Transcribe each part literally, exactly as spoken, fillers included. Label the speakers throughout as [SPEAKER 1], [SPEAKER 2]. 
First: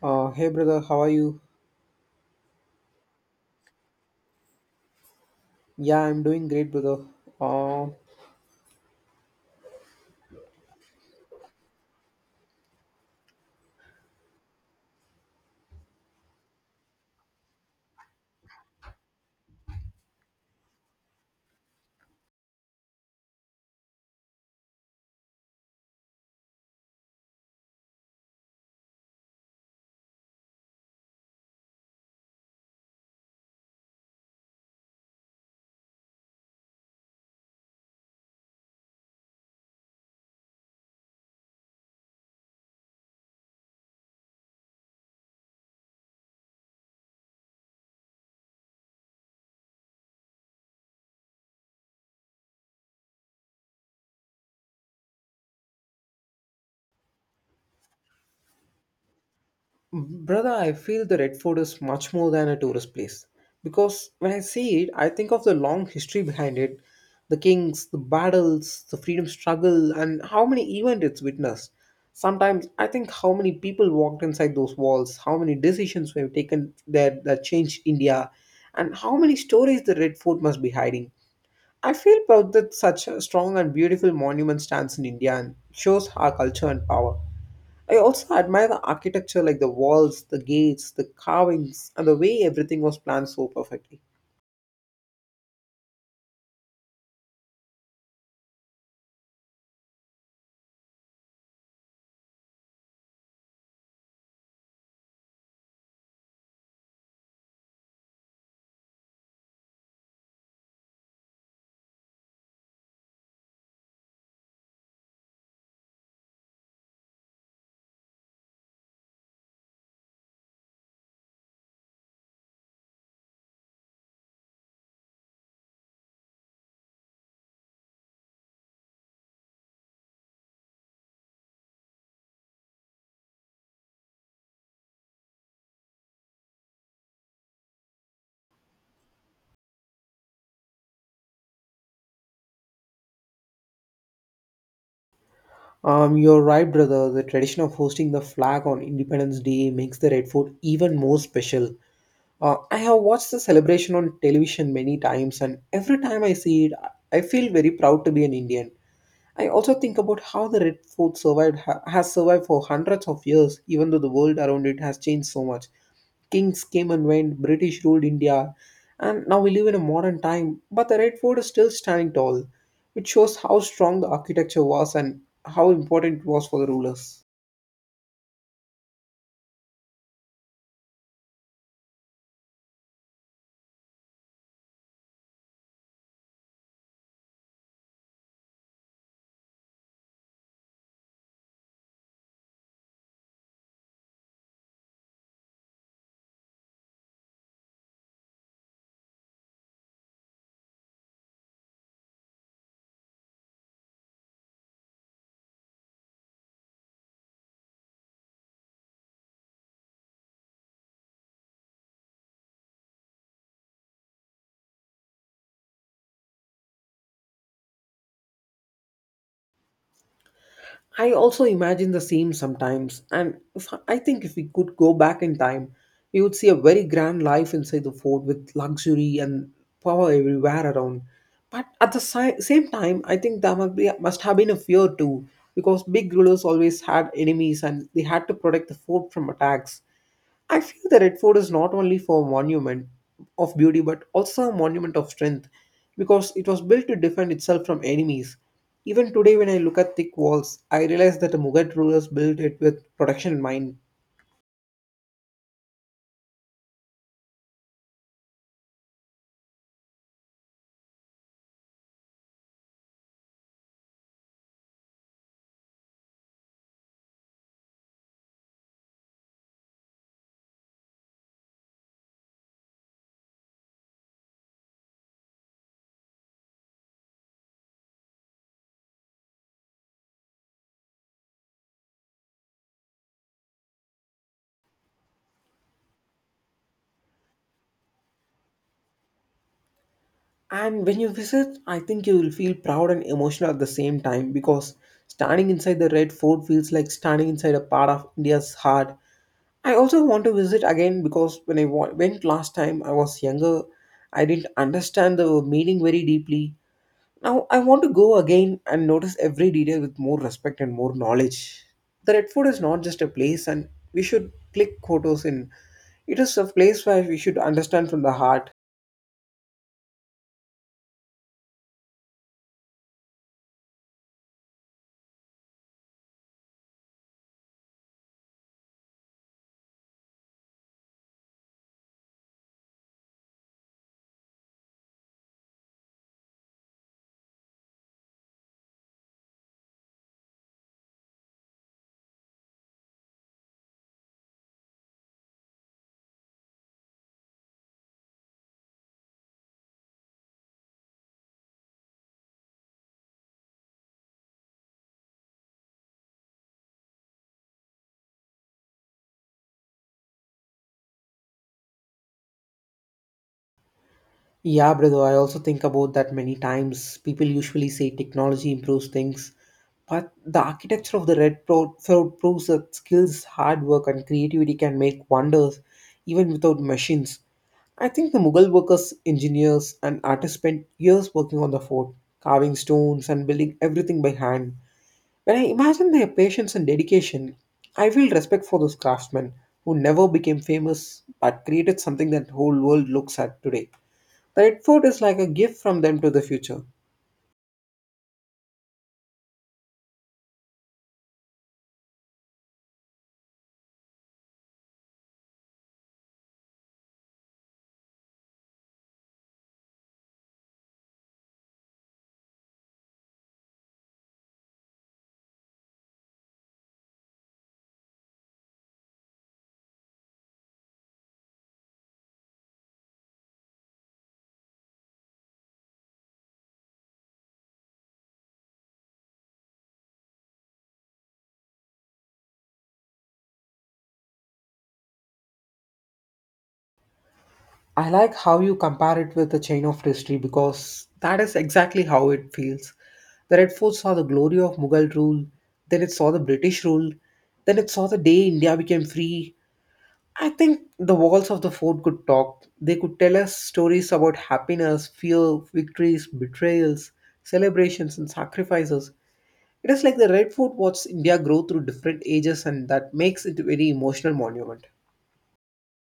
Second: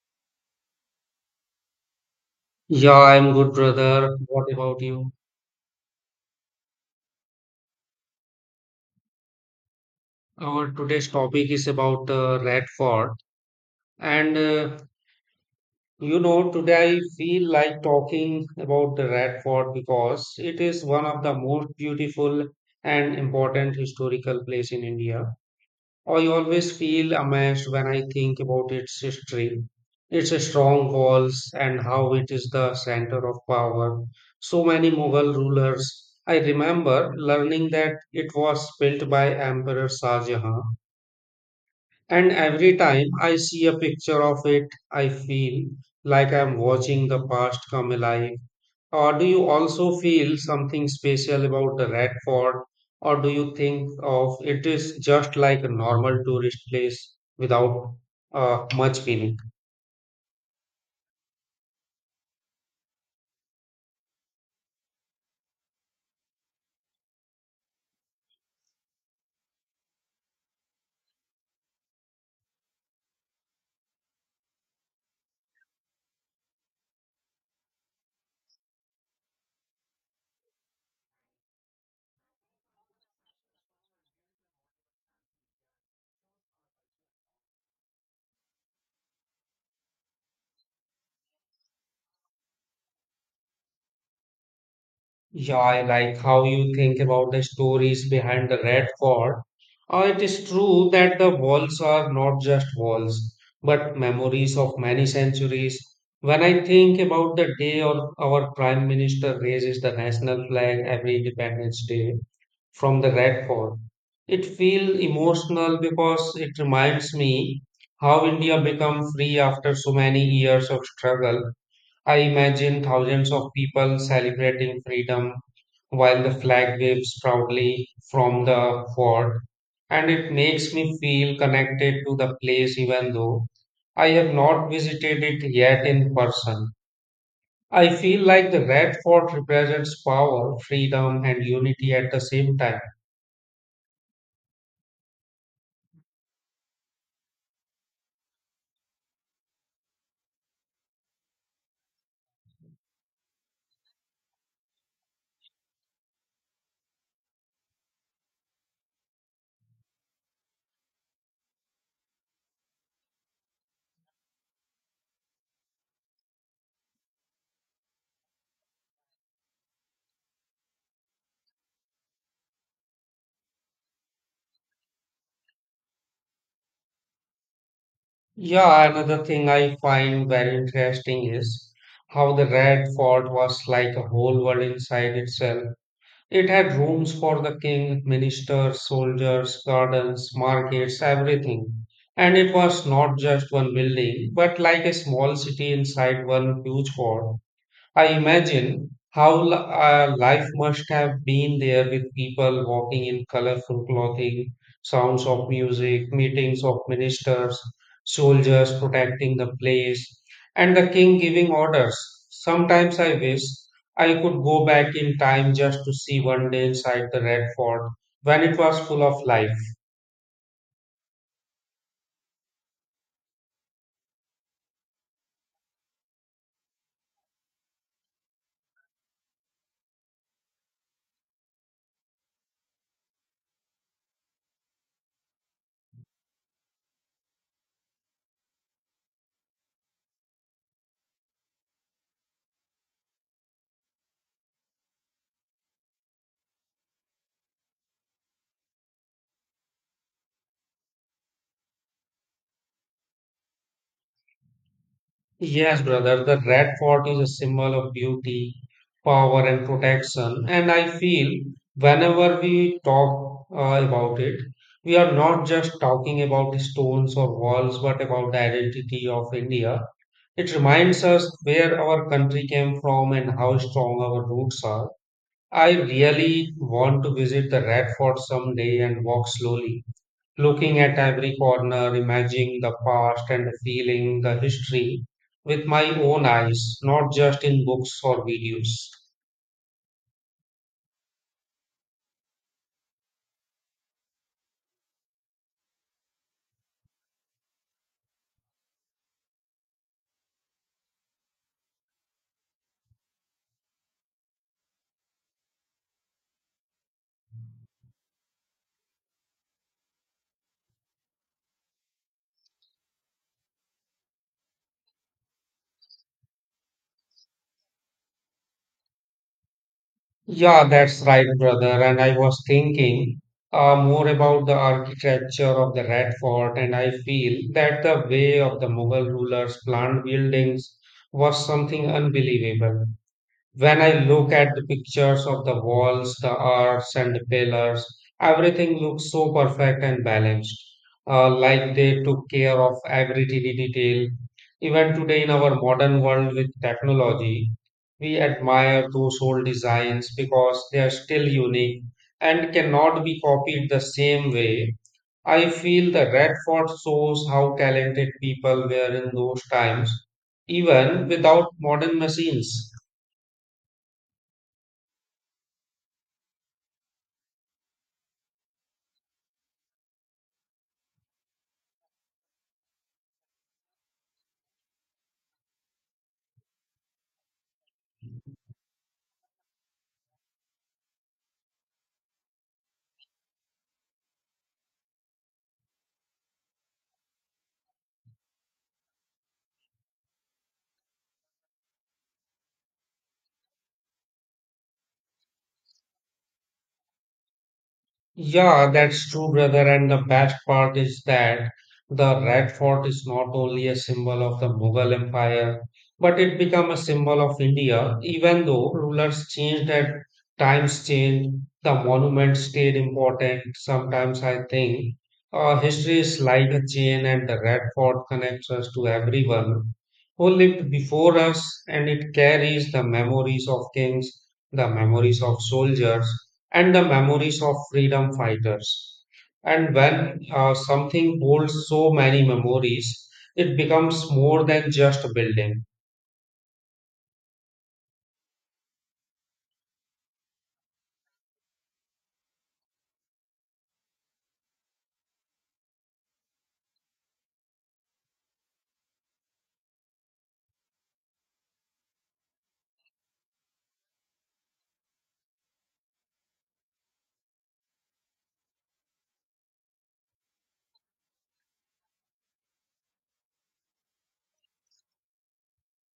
[SPEAKER 1] Uh, hey brother, how are you?
[SPEAKER 2] Yeah, I'm good, brother. What about you?
[SPEAKER 1] Yeah, I'm doing great, brother. Uh,
[SPEAKER 2] Our today's topic is about uh, rat fort, and uh, you know, today I feel like talking about the rat fort because it is one of the most beautiful and important historical place in India. I always feel amazed when I think about its history, its strongholds, and how it is the center of power. So many Mughal rulers. I remember learning that it was built by Emperor Shah Jahan, and every time I see a picture of it, I feel like I'm watching the past come alive. Or do you also feel something special about the Red Fort, or do you think of it is just like a normal tourist place without uh, much meaning?
[SPEAKER 1] Brother, I feel the Red Fort is much more than a tourist place because when I see it, I think of the long history behind it, the kings, the battles, the freedom struggle, and how many events it's witnessed. Sometimes I think how many people walked inside those walls, how many decisions were taken there that changed India, and how many stories the Red Fort must be hiding. I feel proud that such a strong and beautiful monument stands in India and shows our culture and power. I also admire the architecture like the walls, the gates, the carvings, and the way everything was planned so perfectly.
[SPEAKER 2] Yeah, I like how you think about the stories behind the Red Fort. Uh, it is true that the walls are not just walls, but memories of many centuries. When I think about the day or our Prime Minister raises the national flag every Independence Day, from the Radford. It feels emotional because it reminds me how India became free after so many years of struggle. I imagine thousands of people celebrating freedom while the flag waves proudly from the fort, and it makes me feel connected to the place even though I have not visited it yet in person. I feel like the Red Fort represents power, freedom, and unity at the same time.
[SPEAKER 1] Um, you're right, brother. The tradition of hosting the flag on Independence Day makes the Red Fort even more special. Uh, I have watched the celebration on television many times, and every time I see it, I feel very proud to be an Indian. I also think about how the Red Fort survived ha- has survived for hundreds of years, even though the world around it has changed so much. Kings came and went, British ruled India, and now we live in a modern time. But the Red Fort is still standing tall, which shows how strong the architecture was and how important it was for the rulers.
[SPEAKER 2] Yeah, another thing I find very interesting is how the Red Fort was like a whole world inside itself. It had rooms for the king, ministers, soldiers, gardens, markets, everything. And it was not just one building, but like a small city inside one huge fort. I imagine how li- uh, life must have been there with people walking in colorful clothing, sounds of music, meetings of ministers, soldiers protecting the place, and the king giving orders. Sometimes I wish I could go back in time just to see one day inside the Red Fort when it was full of life.
[SPEAKER 1] I also imagine the same sometimes, and if, I think if we could go back in time, we would see a very grand life inside the fort with luxury and power everywhere around. But at the si- same time, I think there must, be, must have been a fear too, because big rulers always had enemies and they had to protect the fort from attacks. I feel the Red Fort is not only for a monument of beauty but also a monument of strength because it was built to defend itself from enemies. Even today, when I look at thick walls, I realize that the Mughal rulers built it with protection in mind.
[SPEAKER 2] Yes, brother, the red fort is a symbol of beauty, power, and protection. And I feel whenever we talk uh, about it, we are not just talking about the stones or walls, but about the identity of India. It reminds us where our country came from and how strong our roots are. I really want to visit the Red Fort someday and walk slowly looking at every corner, imagining the past and feeling the history with my own eyes, not just in books or videos.
[SPEAKER 1] And when you visit, I think you will feel proud and emotional at the same time because standing inside the Red Fort feels like standing inside a part of India's heart. I also want to visit again because when I wa- went last time, I was younger. I didn't understand the meaning very deeply. Now I want to go again and notice every detail with more respect and more knowledge. The Redford is not just a place and we should click photos in. It is a place where we should understand from the heart.
[SPEAKER 2] Yeah, that's right, brother. And I was thinking uh, more about the architecture of the Red Fort, and I feel that the way of the Mughal rulers planned buildings was something unbelievable. When I look at the pictures of the walls, the arcs, and the pillars, everything looks so perfect and balanced, uh, like they took care of every tiny detail. Even today, in our modern world with technology, we admire those old designs because they are still unique and cannot be copied the same way. I feel the Red Fort shows how talented people were in those times, even without modern machines.
[SPEAKER 1] Yeah, brother, I also think about that many times. People usually say technology improves things, but the architecture of the red pro- floor proves that skills, hard work, and creativity can make wonders even without machines. I think the Mughal workers, engineers, and artists spent years working on the fort, carving stones and building everything by hand. When I imagine their patience and dedication, I feel respect for those craftsmen who never became famous but created something that whole world looks at today. The Red Fort is like a gift from them to the future.
[SPEAKER 2] Yeah, that's true, brother. And the best part is that the Red Fort is not only a symbol of the Mughal Empire, but it became a symbol of India. Even though rulers changed and times changed, the monument stayed important. Sometimes I think uh, history is like a chain, and the Red Fort connects us to everyone who lived before us, and it carries the memories of kings, the memories of soldiers and the memories of freedom fighters. And when uh, something holds so many memories, it becomes more than just a building.
[SPEAKER 1] I like how you compare it with the chain of history because that is exactly how it feels. The Red Fort saw the glory of Mughal rule, then it saw the British rule, then it saw the day India became free. I think the walls of the fort could talk. They could tell us stories about happiness, fear, victories, betrayals, celebrations, and sacrifices. It is like the Red Fort watched India grow through different ages, and that makes it a very emotional monument.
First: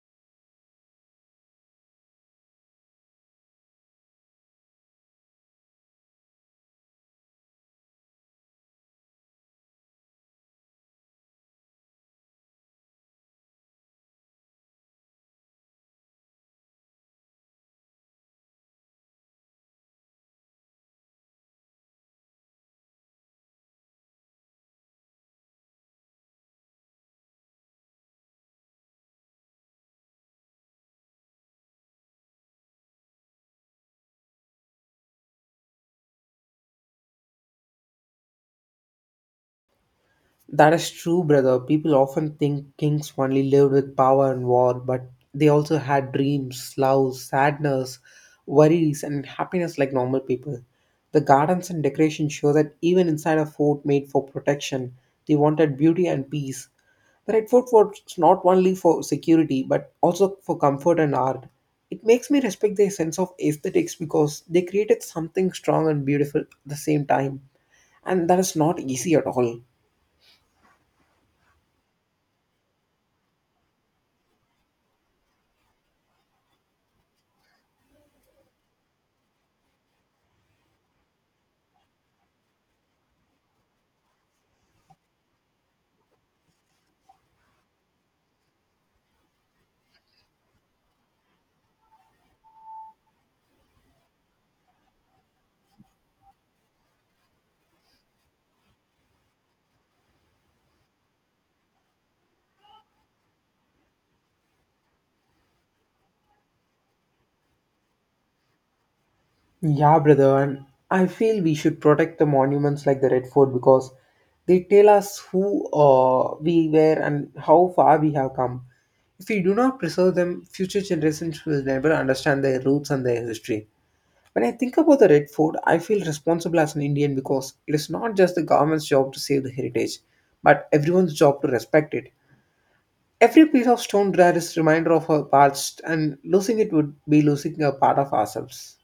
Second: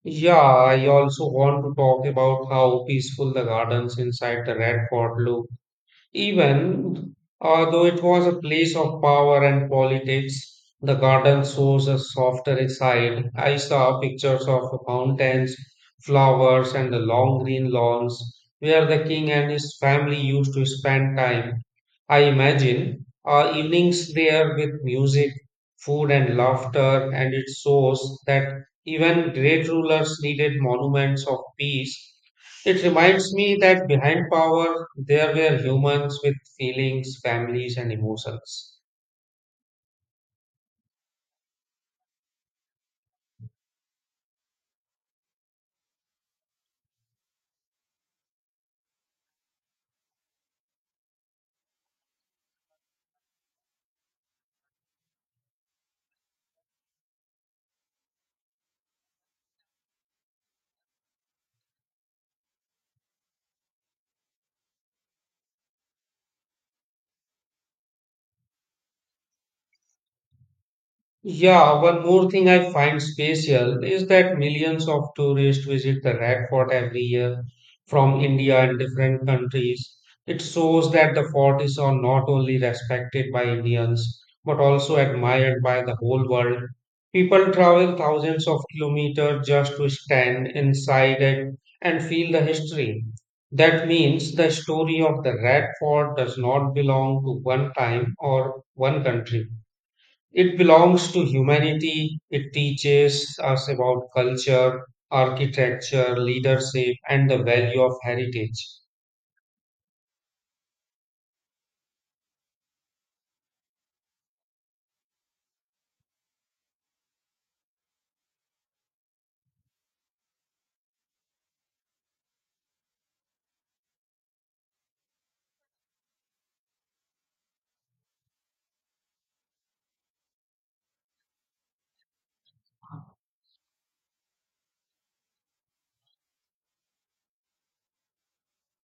[SPEAKER 2] Yeah, I also want to talk about how peaceful the gardens inside the Red Fort look. Even uh, though it was a place of power and politics, the garden shows a softer side. I saw pictures of fountains, flowers, and the long green lawns where the king and his family used to spend time. I imagine uh, evenings there with music, food, and laughter, and it shows that even great rulers needed monuments of peace. It reminds me that behind power, there were humans with feelings, families, and emotions.
[SPEAKER 1] That is true, brother. People often think kings only lived with power and war, but they also had dreams, love, sadness, worries, and happiness like normal people. The gardens and decorations show that even inside a fort made for protection, they wanted beauty and peace. The Red Fort was not only for security, but also for comfort and art. It makes me respect their sense of aesthetics because they created something strong and beautiful at the same time, and that is not easy at all.
[SPEAKER 2] Yeah, one more thing I find special is that millions of tourists visit the Red Fort every year from India and different countries. It shows that the fort is on- not only respected by Indians but also admired by the whole world. People travel thousands of kilometers just to stand inside it and feel the history. That means the story of the Red Fort does not belong to one time or one country. It belongs to humanity. It teaches us about culture, architecture, leadership, and the value of heritage.
[SPEAKER 1] Yeah, brother, and I feel we should protect the monuments like the Red Fort because they tell us who uh, we were and how far we have come. If we do not preserve them, future generations will never understand their roots and their history. When I think about the Red Fort, I feel responsible as an Indian because it is not just the government's job to save the heritage, but everyone's job to respect it. Every piece of stone there is a reminder of our past, and losing it would be losing a part of ourselves.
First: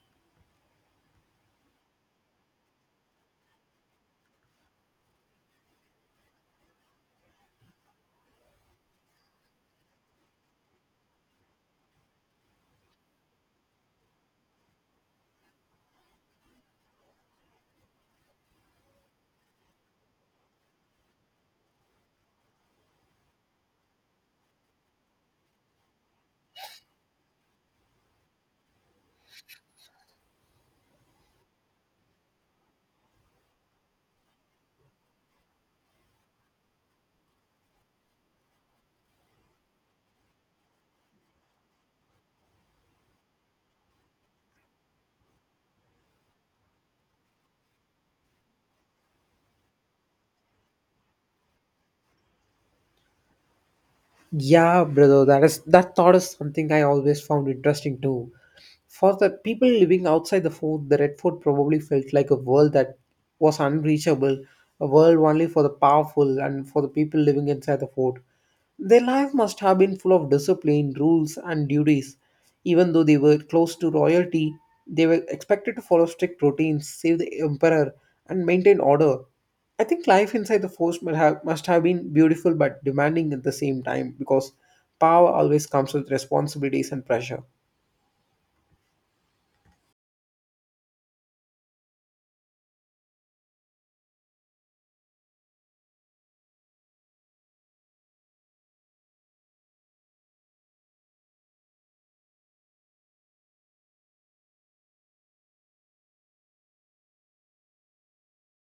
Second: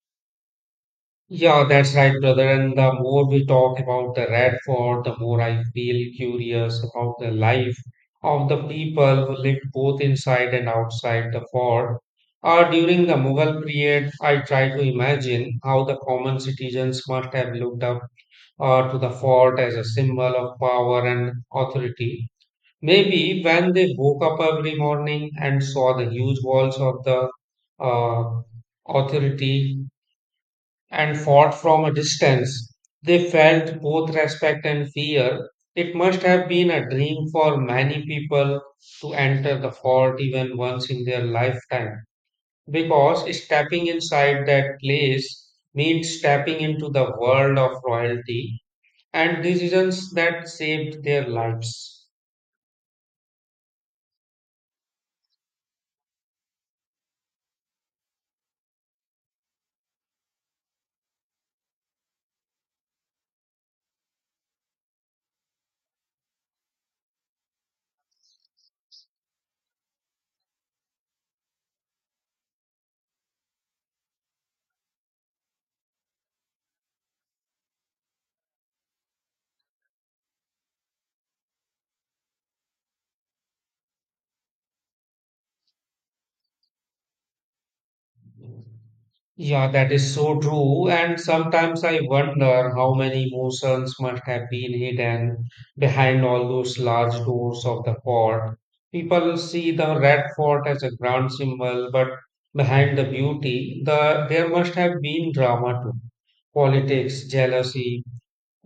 [SPEAKER 2] Yeah, that's right, brother. And the more we talk about the Red Fort, the more I feel curious about the life of the people who lived both inside and outside the fort. Or during the Mughal period, I try to imagine how the common citizens must have looked up uh, to the fort as a symbol of power and authority. Maybe when they woke up every morning and saw the huge walls of the uh, authority and fought from a distance, they felt both respect and fear. It must have been a dream for many people to enter the fort even once in their lifetime, because stepping inside that place means stepping into the world of royalty and decisions that saved their lives.
[SPEAKER 1] Yeah, brother, that is that thought is something I always found interesting too. For the people living outside the fort, the Red Fort probably felt like a world that was unreachable, a world only for the powerful and for the people living inside the fort. Their life must have been full of discipline, rules, and duties. Even though they were close to royalty, they were expected to follow strict routines, save the emperor, and maintain order. I think life inside the force must have, must have been beautiful but demanding at the same time because power always comes with responsibilities and pressure.
[SPEAKER 2] Yeah, that is so true. And sometimes I wonder how many emotions must have been hidden behind all those large doors of the fort. People see the red fort as a grand symbol, but behind the beauty, the there must have been drama too. Politics, jealousy,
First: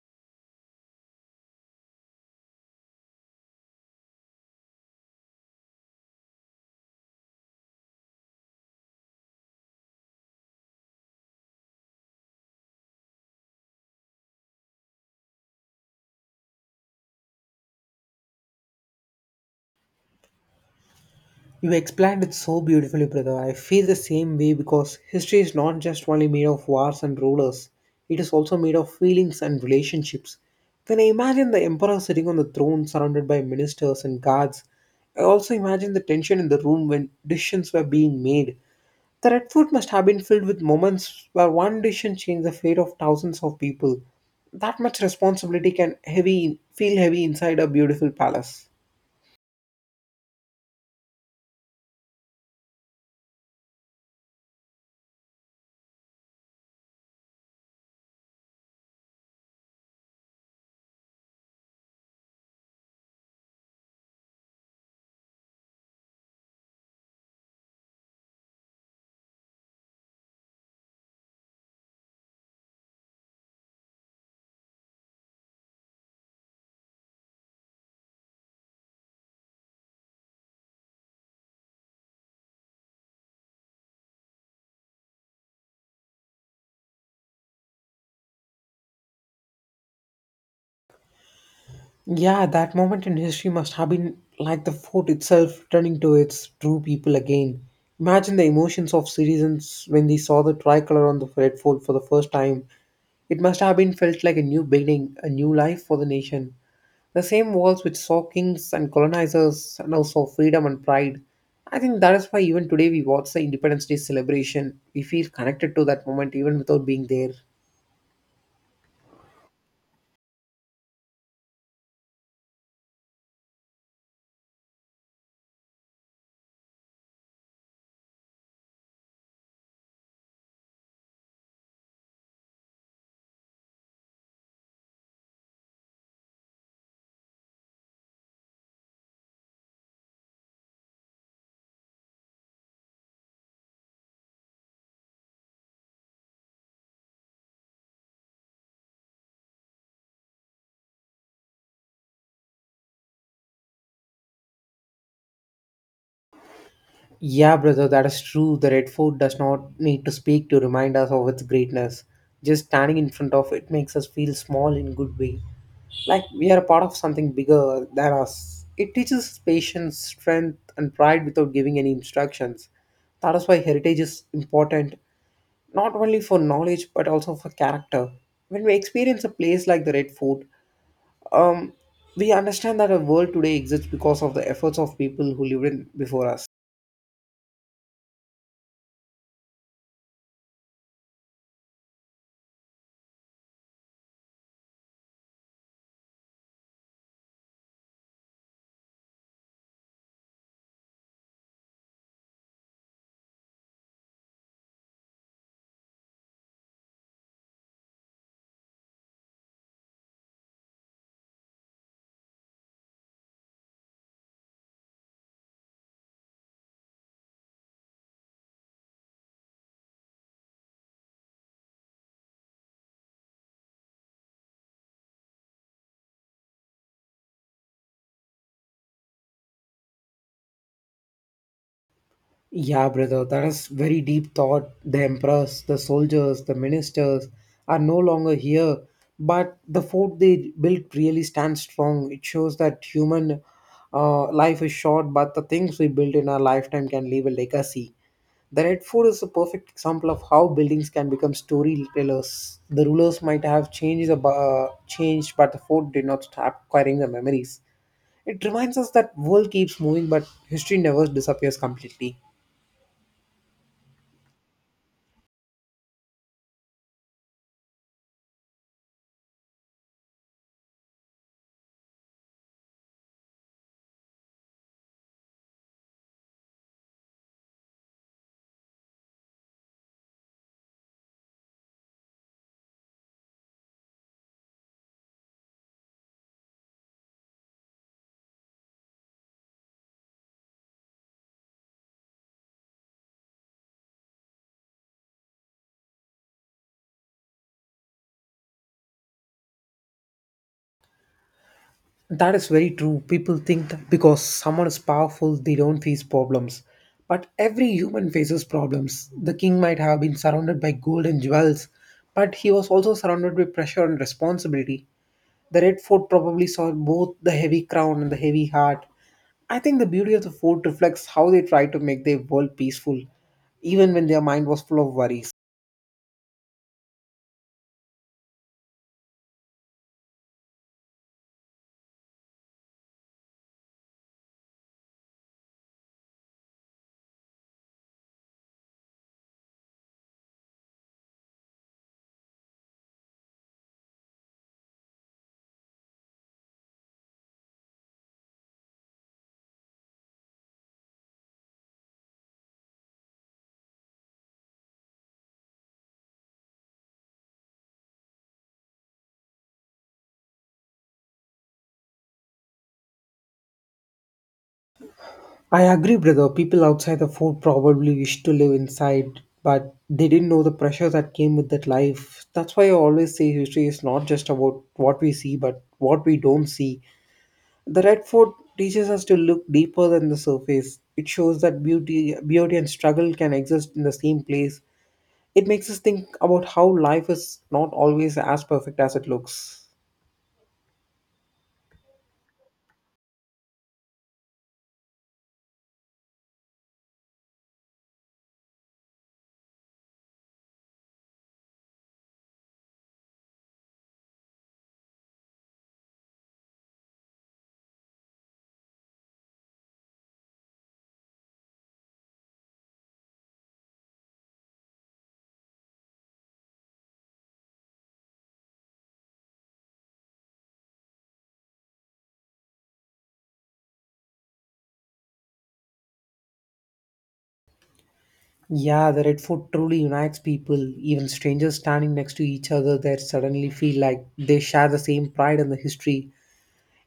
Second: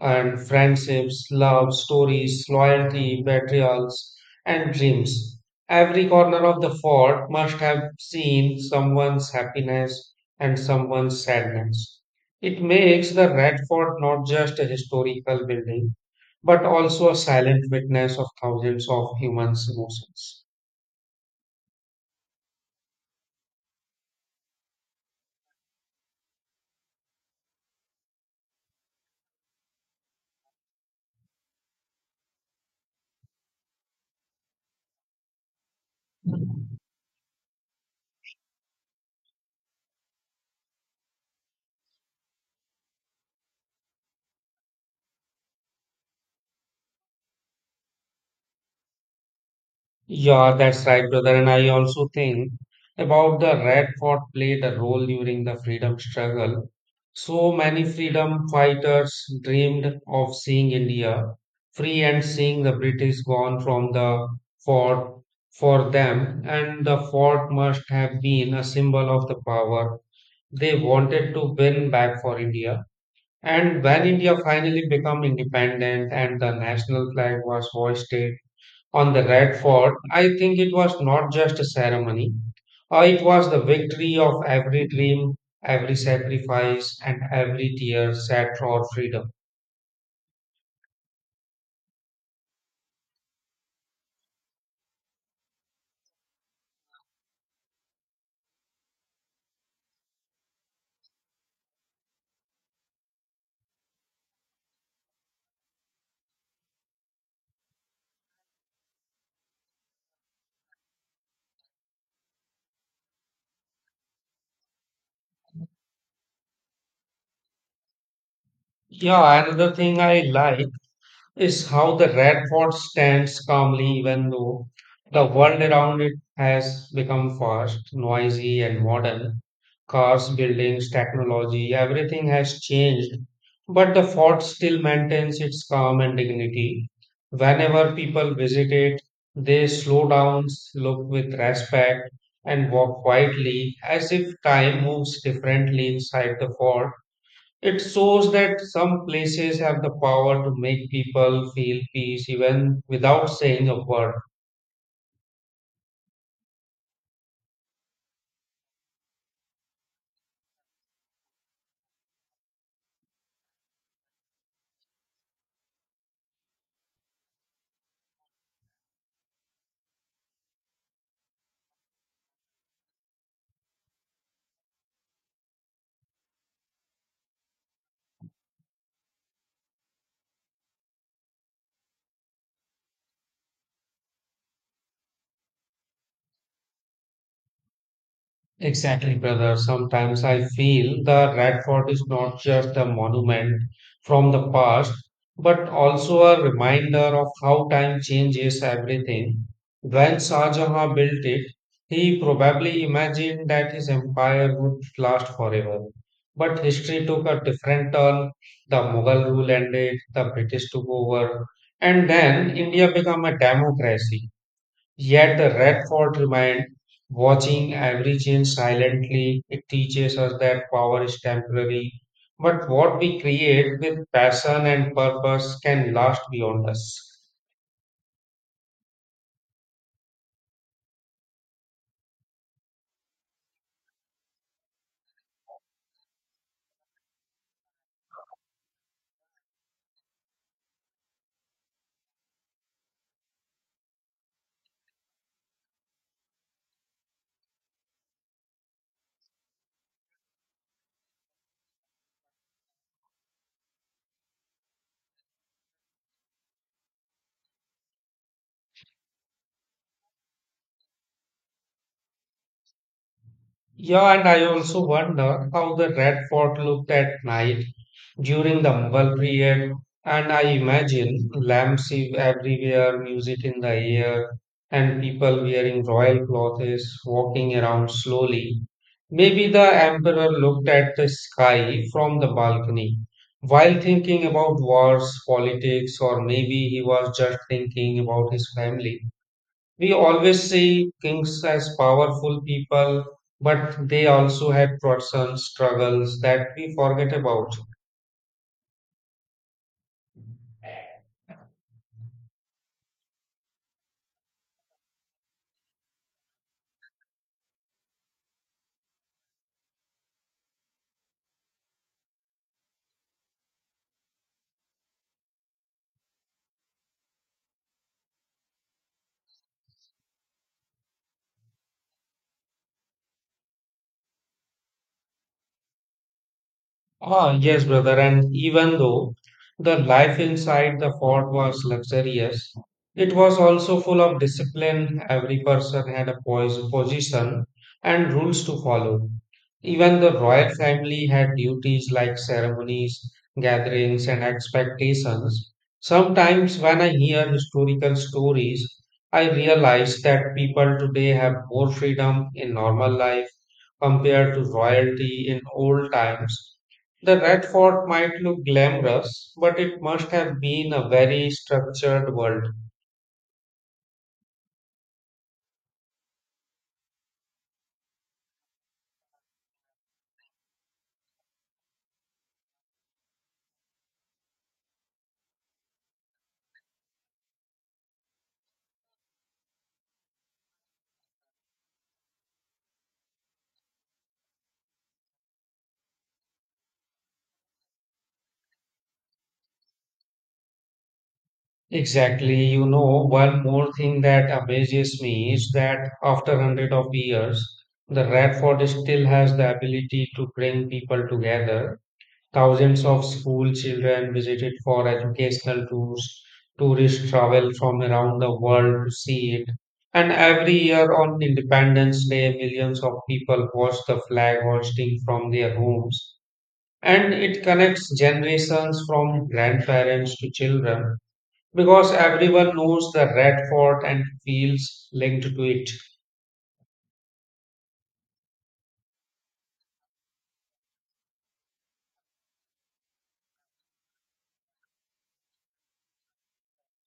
[SPEAKER 2] and friendships, love, stories, loyalty, betrayals, and dreams. Every corner of the fort must have seen someone's happiness and someone's sadness. It makes the Red Fort not just a historical building, but also a silent witness of thousands of humans' emotions.
[SPEAKER 1] You explained it so beautifully, brother. I feel the same way because history is not just only made of wars and rulers, it is also made of feelings and relationships. When I imagine the emperor sitting on the throne surrounded by ministers and guards, I also imagine the tension in the room when decisions were being made. The Red Fort must have been filled with moments where one decision changed the fate of thousands of people. That much responsibility can heavy feel heavy inside a beautiful palace.
[SPEAKER 2] Yeah, that's right, brother. And I also think about the Red Fort played a role during the freedom struggle. So many freedom fighters dreamed of seeing India free and seeing the British gone from the fort for them. And the fort must have been a symbol of the power they wanted to win back for India. And when India finally became independent and the national flag was hoisted, on the Red Fort, I think it was not just a ceremony. Uh, it was the victory of every dream, every sacrifice, and every tear shed for freedom.
[SPEAKER 1] Yeah, that moment in history must have been like the fort itself returning to its true people again. Imagine the emotions of citizens when they saw the tricolor on the red fort for the first time. It must have been felt like a new beginning, a new life for the nation. The same walls which saw kings and colonizers now saw freedom and pride. I think that is why even today we watch the Independence Day celebration. We feel connected to that moment even without being there.
[SPEAKER 2] Yeah, another thing I like is how the red fort stands calmly even though the world around it has become fast, noisy, and modern. Cars, buildings, technology, everything has changed, but the fort still maintains its calm and dignity. Whenever people visit it, they slow down, look with respect, and walk quietly as if time moves differently inside the fort. It shows that some places have the power to make people feel peace even without saying a word.
[SPEAKER 1] Yeah, brother, that is true. The Red Fort does not need to speak to remind us of its greatness. Just standing in front of it makes us feel small in good way. Like we are a part of something bigger than us. It teaches us patience, strength, and pride without giving any instructions. That is why heritage is important, not only for knowledge but also for character. When we experience a place like the Red Fort, um, we understand that our world today exists because of the efforts of people who lived in before us.
[SPEAKER 2] Exactly, brother. Sometimes I feel the Red Fort is not just a monument from the past, but also a reminder of how time changes everything. When Shah Jahan built it, he probably imagined that his empire would last forever. But history took a different turn. The Mughal rule ended, the British took over, and then India became a democracy. Yet the rat fort remained watching every change silently. It teaches us that power is temporary, but what we create with passion and purpose can last beyond us.
[SPEAKER 1] Yeah, brother, that is very deep thought. The empress, the soldiers, the ministers are no longer here, but the fort they built really stands strong. It shows that human uh, life is short, but the things we build in our lifetime can leave a legacy. The Red Fort is a perfect example of how buildings can become storytellers. The rulers might have changed, the uh, changed, but the fort did not stop carrying the memories. It reminds us that world keeps moving, but history never disappears completely.
[SPEAKER 2] Yeah, and I also wonder how the red fort looked at night during the Mughal period. And I imagine lamps ev- everywhere, music in the air, and people wearing royal clothes walking around slowly. Maybe the emperor looked at the sky from the balcony while thinking about wars, politics, or maybe he was just thinking about his family. We always see kings as powerful people, but they also had personal struggles that we forget about.
[SPEAKER 1] That is very true. People think that because someone is powerful, they don't face problems. But every human faces problems. The king might have been surrounded by gold and jewels, but he was also surrounded by pressure and responsibility. The Red Fort probably saw both the heavy crown and the heavy heart. I think the beauty of the fort reflects how they tried to make their world peaceful, even when their mind was full of worries.
[SPEAKER 2] Ah, yes, brother. And even though the life inside the fort was luxurious, it was also full of discipline. Every person had a pos- position and rules to follow. Even the royal family had duties like ceremonies, gatherings, and expectations. Sometimes, when I hear historical stories, I realize that people today have more freedom in normal life compared to royalty in old times. The Red Fort might look glamorous, but it must have been a very structured world.
[SPEAKER 1] I agree, brother. People outside the fort probably wished to live inside, but they didn't know the pressure that came with that life. That's why I always say history is not just about what we see, but what we don't see. The Red Fort teaches us to look deeper than the surface. It shows that beauty, beauty and struggle can exist in the same place. It makes us think about how life is not always as perfect as it looks.
[SPEAKER 2] Exactly. You know, one more thing that amazes me is that after hundred of years, the Red Fort still has the ability to bring people together. Thousands of school children visited for educational tours. Tourists travel from around the world to see it. And every year on Independence Day, millions of people watch the flag hoisting from their homes. And it connects generations from grandparents to children because everyone knows the Red Fort and feels linked to it.
[SPEAKER 1] Yeah, the red fort truly unites people. Even strangers standing next to each other there suddenly feel like they share the same pride and the history.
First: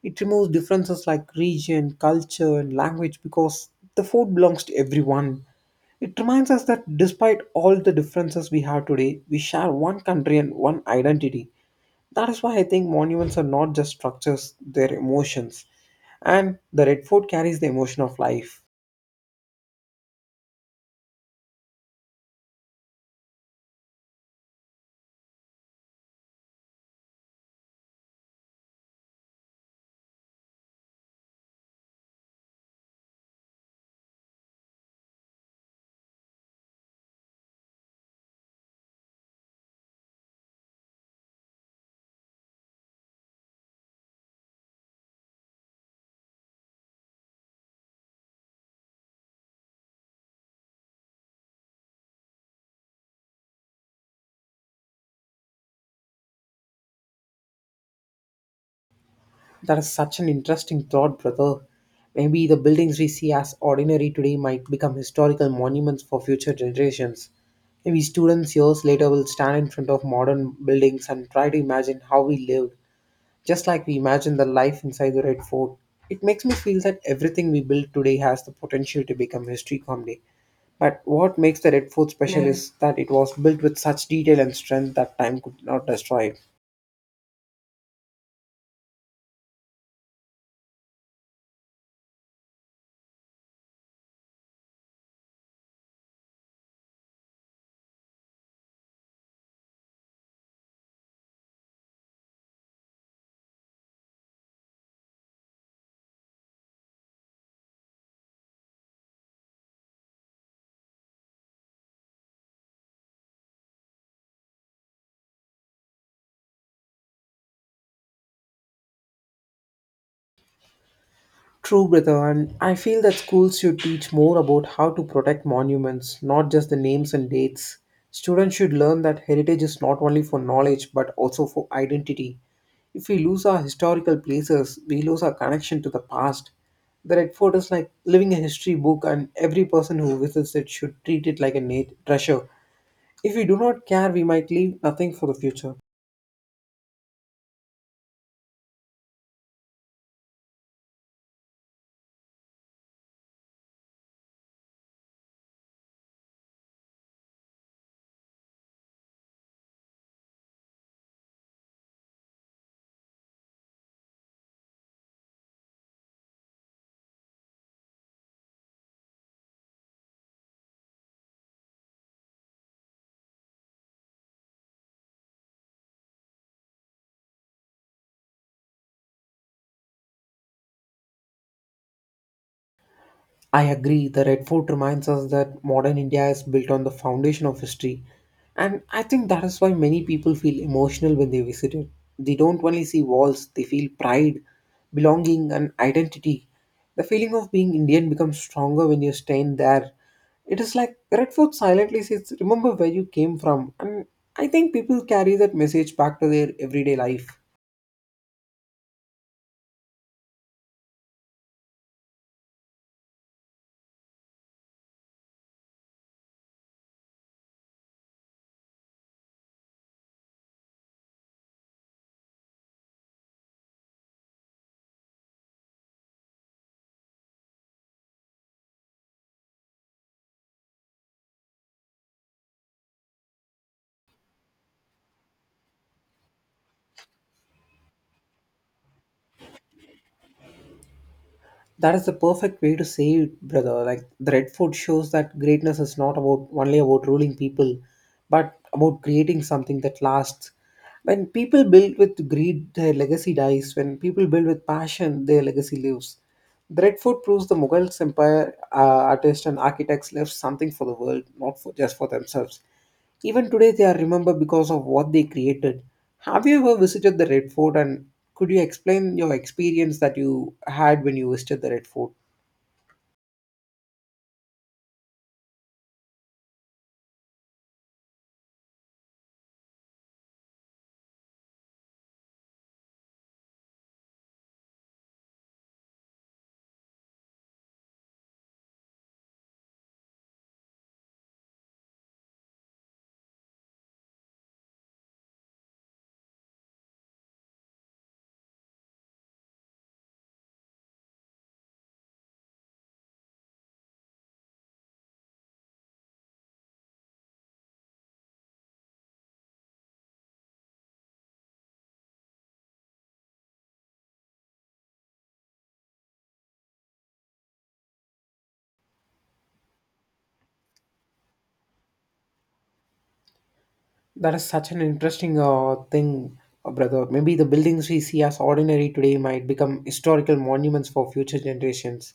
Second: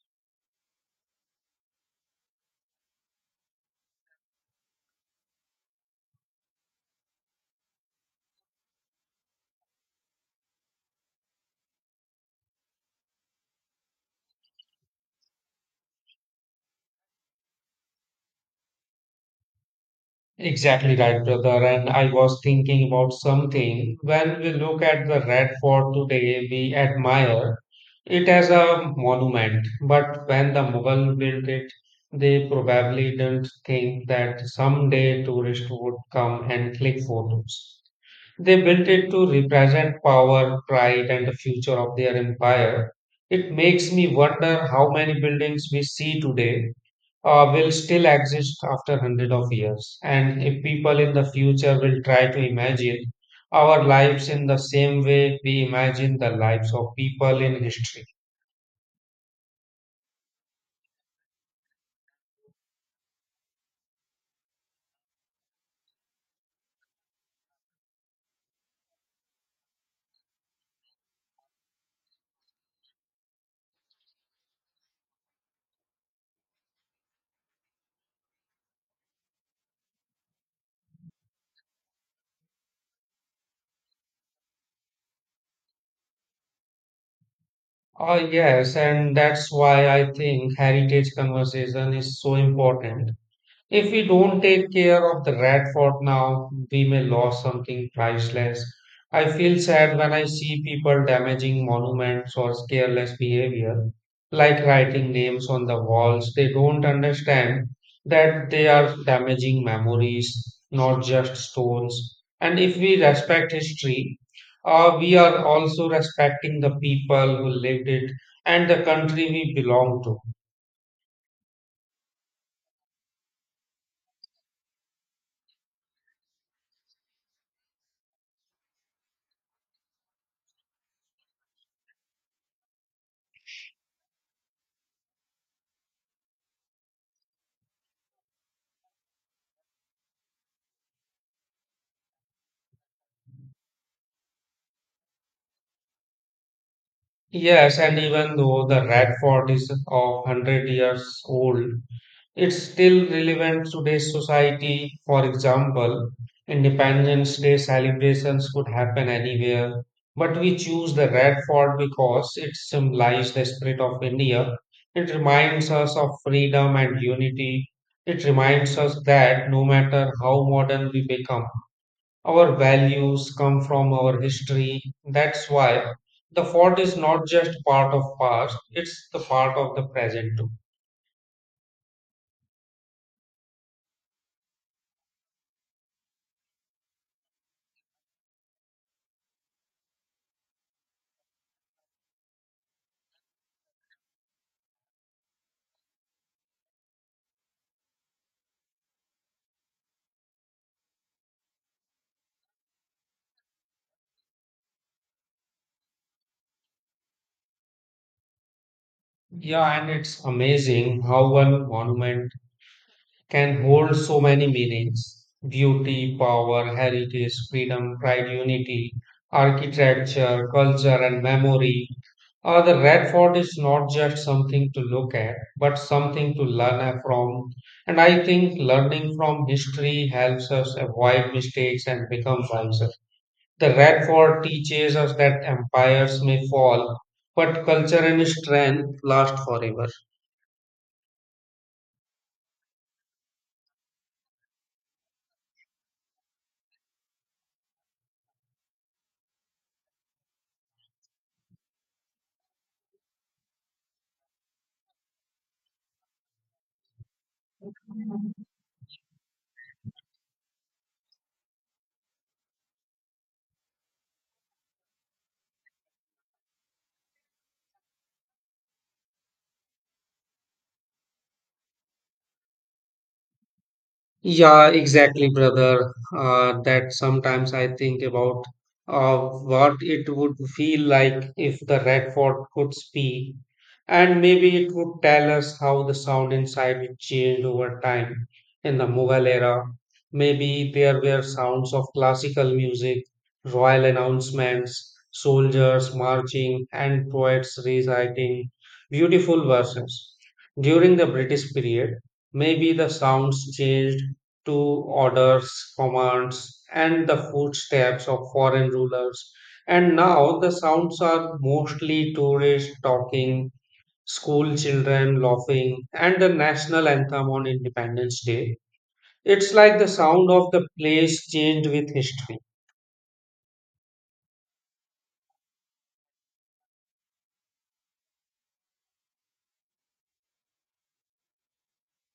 [SPEAKER 1] It removes differences like region, culture, and language because the food belongs to everyone. It reminds us that despite all the differences we have today, we share one country and one identity. That is why I think monuments are not just structures, they're emotions. And the red fort carries the emotion of life.
[SPEAKER 2] Exactly right, brother. And I was thinking about something. When we look at the Red Fort today, we admire it as a monument. But when the Mughal built it, they probably didn't think that someday tourists would come and click photos. They built it to represent power, pride, and the future of their empire. It makes me wonder how many buildings we see today uh, will still exist after hundred of years, and if people in the future will try to imagine our lives in the same way we imagine the lives of people in history.
[SPEAKER 1] That is such an interesting thought, brother. Maybe the buildings we see as ordinary today might become historical monuments for future generations. Maybe students years later will stand in front of modern buildings and try to imagine how we lived, just like we imagine the life inside the Red Fort. It makes me feel that everything we build today has the potential to become history someday. But what makes the Red Fort special? Yeah. Is that it was built with such detail and strength that time could not destroy it.
[SPEAKER 2] Uh, yes, and that's why I think heritage conversation is so important. If we don't take care of the rat fort now, we may lose something priceless. I feel sad when I see people damaging monuments or careless behavior, like writing names on the walls. They don't understand that they are damaging memories, not just stones. And if we respect history, uh, we are also respecting the people who lived it and the country we belong to.
[SPEAKER 1] True, brother, and I feel that schools should teach more about how to protect monuments, not just the names and dates. Students should learn that heritage is not only for knowledge but also for identity. If we lose our historical places, we lose our connection to the past. The Red Fort is like living a history book, and every person who visits it should treat it like a nat- treasure. If we do not care, we might leave nothing for the future.
[SPEAKER 2] Yes, and even though the Radford is of hundred years old, it's still relevant to today's society. For example, Independence Day celebrations could happen anywhere, but we choose the Radford because it symbolizes the spirit of India. It reminds us of freedom and unity. It reminds us that no matter how modern we become, our values come from our history. That's why the fort is not just part of past, it's the part of the present too.
[SPEAKER 1] I agree, the Red Fort reminds us that modern India is built on the foundation of history. And I think that is why many people feel emotional when they visit it. They don't only see walls, they feel pride, belonging, and identity. The feeling of being Indian becomes stronger when you stand there. It is like Red Fort silently says, "Remember where you came from." And I think people carry that message back to their everyday life.
[SPEAKER 2] Yeah, and it's amazing how one monument can hold so many meanings: beauty, power, heritage, freedom, pride, unity, architecture, culture, and memory. Uh, the Red Fort is not just something to look at, but something to learn from. And I think learning from history helps us avoid mistakes and become wiser. The Red Fort teaches us that empires may fall, but culture and strength last forever.
[SPEAKER 1] That is the perfect way to say it, brother. Like the Red Fort shows that greatness is not about, only about ruling people, but about creating something that lasts. When people build with greed, their legacy dies. When people build with passion, their legacy lives. The Red Fort proves the Mughals empire, uh, artists and architects left something for the world, not for just for themselves. Even today, they are remembered because of what they created. Have you ever visited the Red Fort, and could you explain your experience that you had when you visited the Red Fort?
[SPEAKER 2] Yeah, exactly, brother. Uh, that sometimes I think about uh, what it would feel like if the record could speak, and maybe it would tell us how the sound inside it changed over time. In the Mughal era, maybe there were sounds of classical music, royal announcements, soldiers marching, and poets reciting beautiful verses. During the British period, maybe the sounds changed to orders, commands, and the footsteps of foreign rulers. And now the sounds are mostly tourists talking, school children laughing, and the national anthem on Independence Day. It's like the sound of the place changed with history.
[SPEAKER 1] That is such an interesting uh, thing, uh, brother. Maybe the buildings we see as ordinary today might become historical monuments for future generations.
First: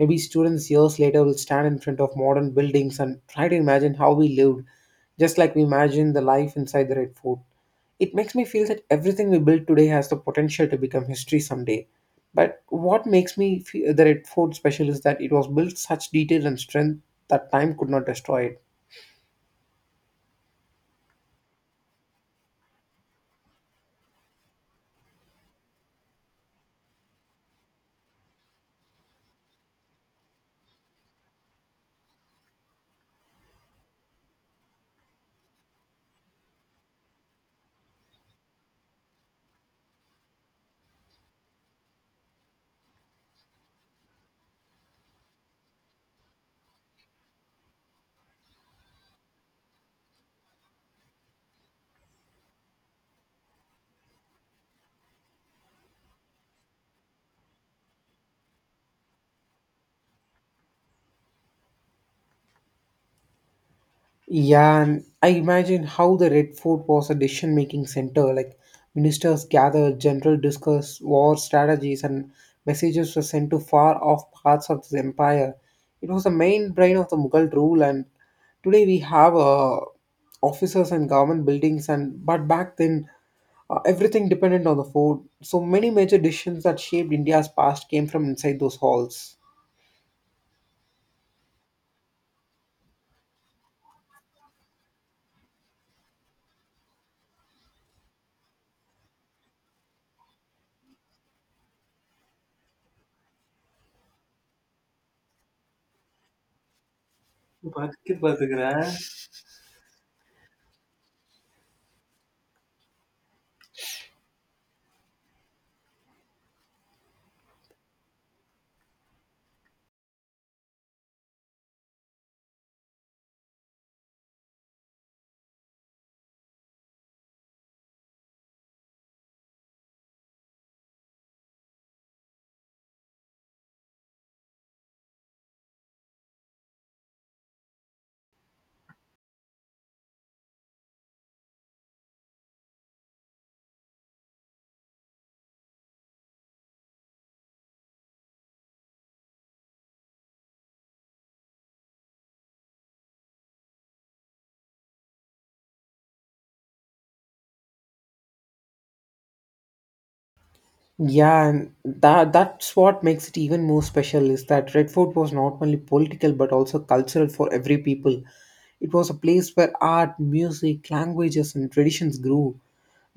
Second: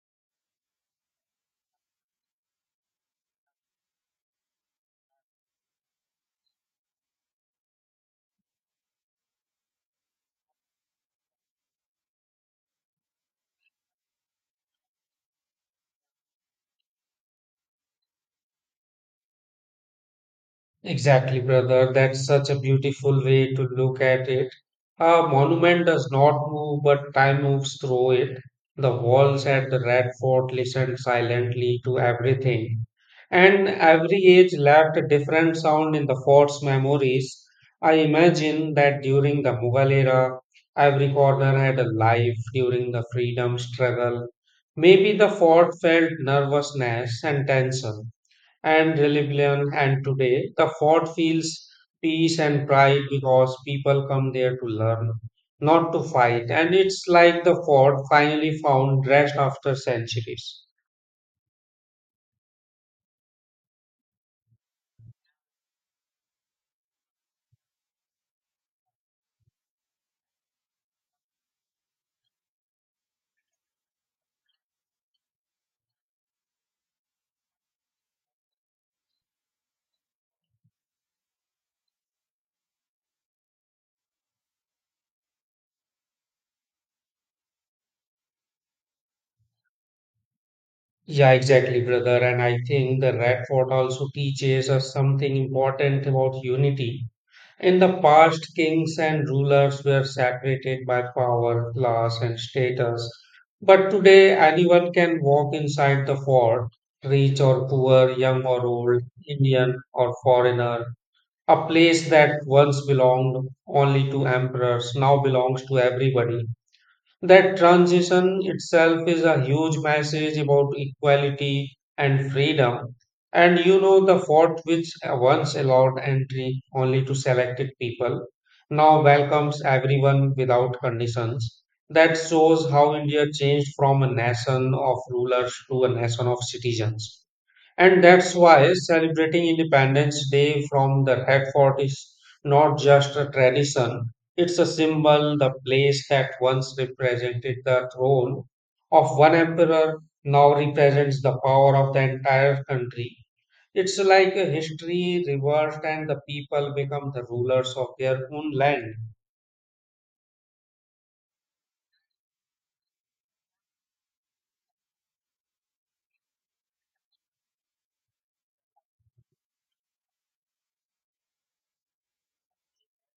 [SPEAKER 1] Maybe students years later will stand in front of modern buildings and try to imagine how we lived, just like we imagined the life inside the Red Fort. It makes me feel that everything we build today has the potential to become history someday. But what makes me feel the Red Fort special is that it was built such detail and strength that time could not destroy it.
[SPEAKER 2] Exactly, brother. That's such a beautiful way to look at it. A monument does not move, but time moves through it. The walls at the Red Fort listened silently to everything, and every age left a different sound in the fort's memories. I imagine that during the Mughal era, every corner had a life during the freedom struggle. Maybe the fort felt nervousness and tension and rebellion. And today, the fort feels peace and pride because people come there to learn, not to fight. And it's like the fort finally found rest after centuries.
[SPEAKER 1] Yeah, and I imagine how the Red Fort was a decision making center. Like ministers gathered, general discussed war strategies, and messages were sent to far off parts of the empire. It was the main brain of the Mughal rule, and today we have uh, offices and government buildings. And but back then, uh, everything depended on the fort. So many major decisions that shaped India's past came from inside those halls.
[SPEAKER 2] Yeah, exactly, brother. And I think the Red Fort also teaches us something important about unity. In the past, kings and rulers were separated by power, class, and status. But today, anyone can walk inside the fort, rich or poor,
[SPEAKER 1] பாத்துக்கு
[SPEAKER 2] young or
[SPEAKER 1] பாத்துக்கிறேன்.
[SPEAKER 2] old, Indian or foreigner. A place that once belonged only to emperors now belongs to everybody. That transition itself is a huge message about equality and freedom. And you know, the fort, which once allowed entry only to selected people, now welcomes everyone without conditions. That shows how India changed from a nation of rulers to a nation of citizens. And that's why celebrating Independence Day from the Red Fort is not just a tradition, it's a symbol. The place that once represented the throne of one emperor now represents the power of the entire country. It's like a history reversed, and the people become the rulers of their own land.
[SPEAKER 1] Yeah, and that that's what makes it even more special is that Redford was not only political but also cultural for every people. It was a place where art, music, languages, and traditions grew.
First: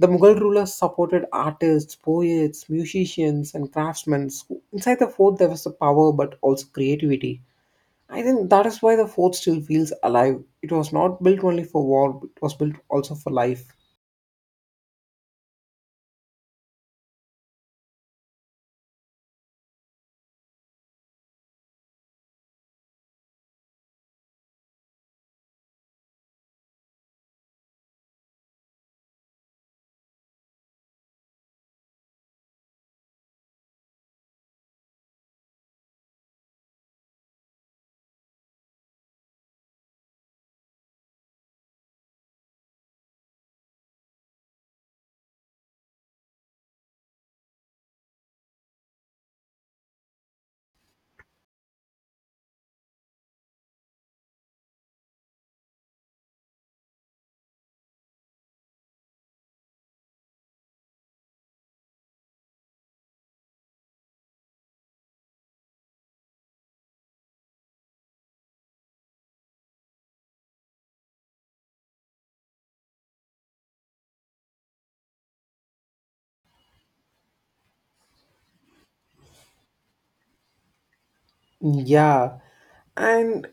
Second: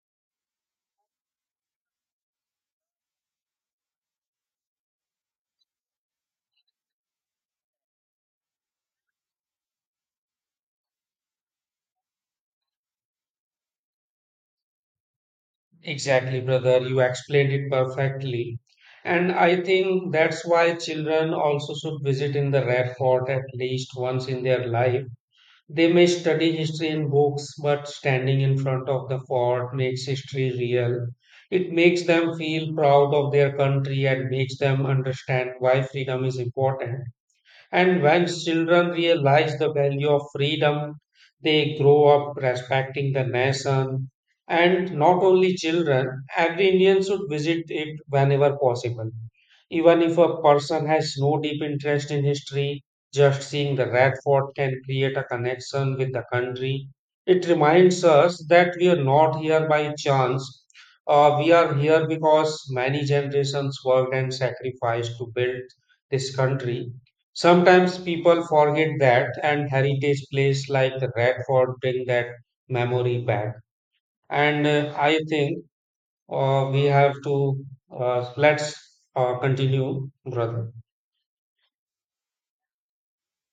[SPEAKER 1] The Mughal rulers supported artists, poets, musicians, and craftsmen. So inside the fort, there was the power but also creativity. I think that is why the fort still feels alive. It was not built only for war, it was built also for life.
[SPEAKER 2] Exactly, brother. You explained it perfectly. And I think that's why children also should visit in the Red Fort at least once in their life. They may study history in books, but standing in front of the fort makes history real. It makes them feel proud of their country and makes them understand why freedom is important. And when children realize the value of freedom, they grow up respecting the nation. And not only children, every Indian should visit it whenever possible. Even if a person has no deep interest in history, just seeing the Red Fort can create a connection with the country. It reminds us that we are not here by chance. Uh, we are here because many generations worked and sacrificed to build this country. Sometimes people forget that, and heritage places like Radford bring that memory back. And uh, I think uh, we have to uh, let's uh, continue, brother.
[SPEAKER 1] Yeah, and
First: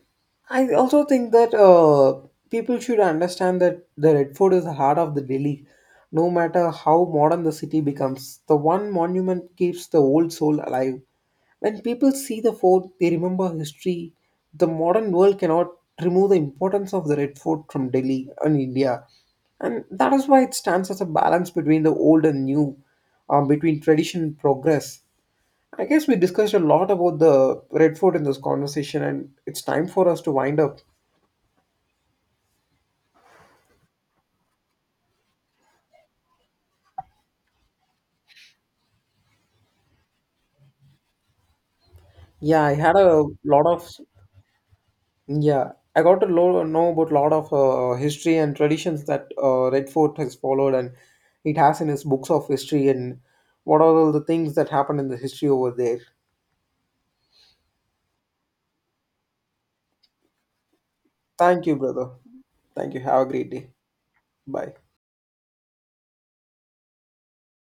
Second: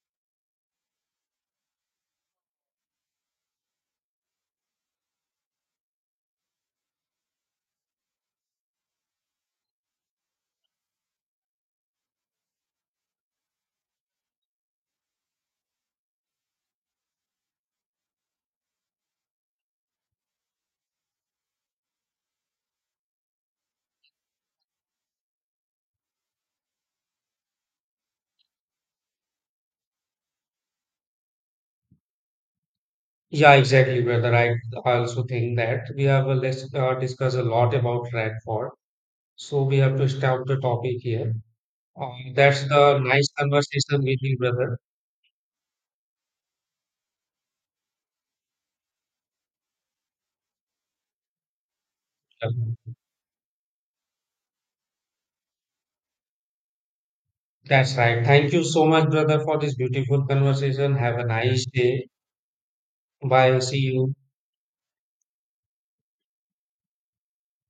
[SPEAKER 1] I also think that uh, people should understand that the Red Fort is the heart of the Delhi. No matter how modern the city becomes, the one monument keeps the old soul alive. When people see the fort, they remember history. The modern world cannot remove the importance of the Red Fort from Delhi and India. And that is why it stands as a balance between the old and new, um, between tradition and progress. I guess we discussed a lot about the Red Fort in this conversation, and it's time for us to wind up.
[SPEAKER 2] Yeah, exactly, brother. I also think that we have a, let's uh, discuss a lot about Radford. So we have to stop the topic here. Uh,
[SPEAKER 1] Yeah,
[SPEAKER 2] that's
[SPEAKER 1] I had
[SPEAKER 2] the
[SPEAKER 1] a
[SPEAKER 2] nice
[SPEAKER 1] lot of,
[SPEAKER 2] conversation with you, brother.
[SPEAKER 1] yeah, I got to lo- know about lot of uh, history and traditions that uh, Red Fort has followed, and it has in his books of
[SPEAKER 2] Yeah,
[SPEAKER 1] history, and what are all the things that happened in the history over there.
[SPEAKER 2] that's right. Thank you so much, brother, for this beautiful conversation. Have a nice
[SPEAKER 1] Thank you,
[SPEAKER 2] day.
[SPEAKER 1] brother. Thank you. Have a great
[SPEAKER 2] Bye.
[SPEAKER 1] day.
[SPEAKER 2] See you.
[SPEAKER 1] Bye.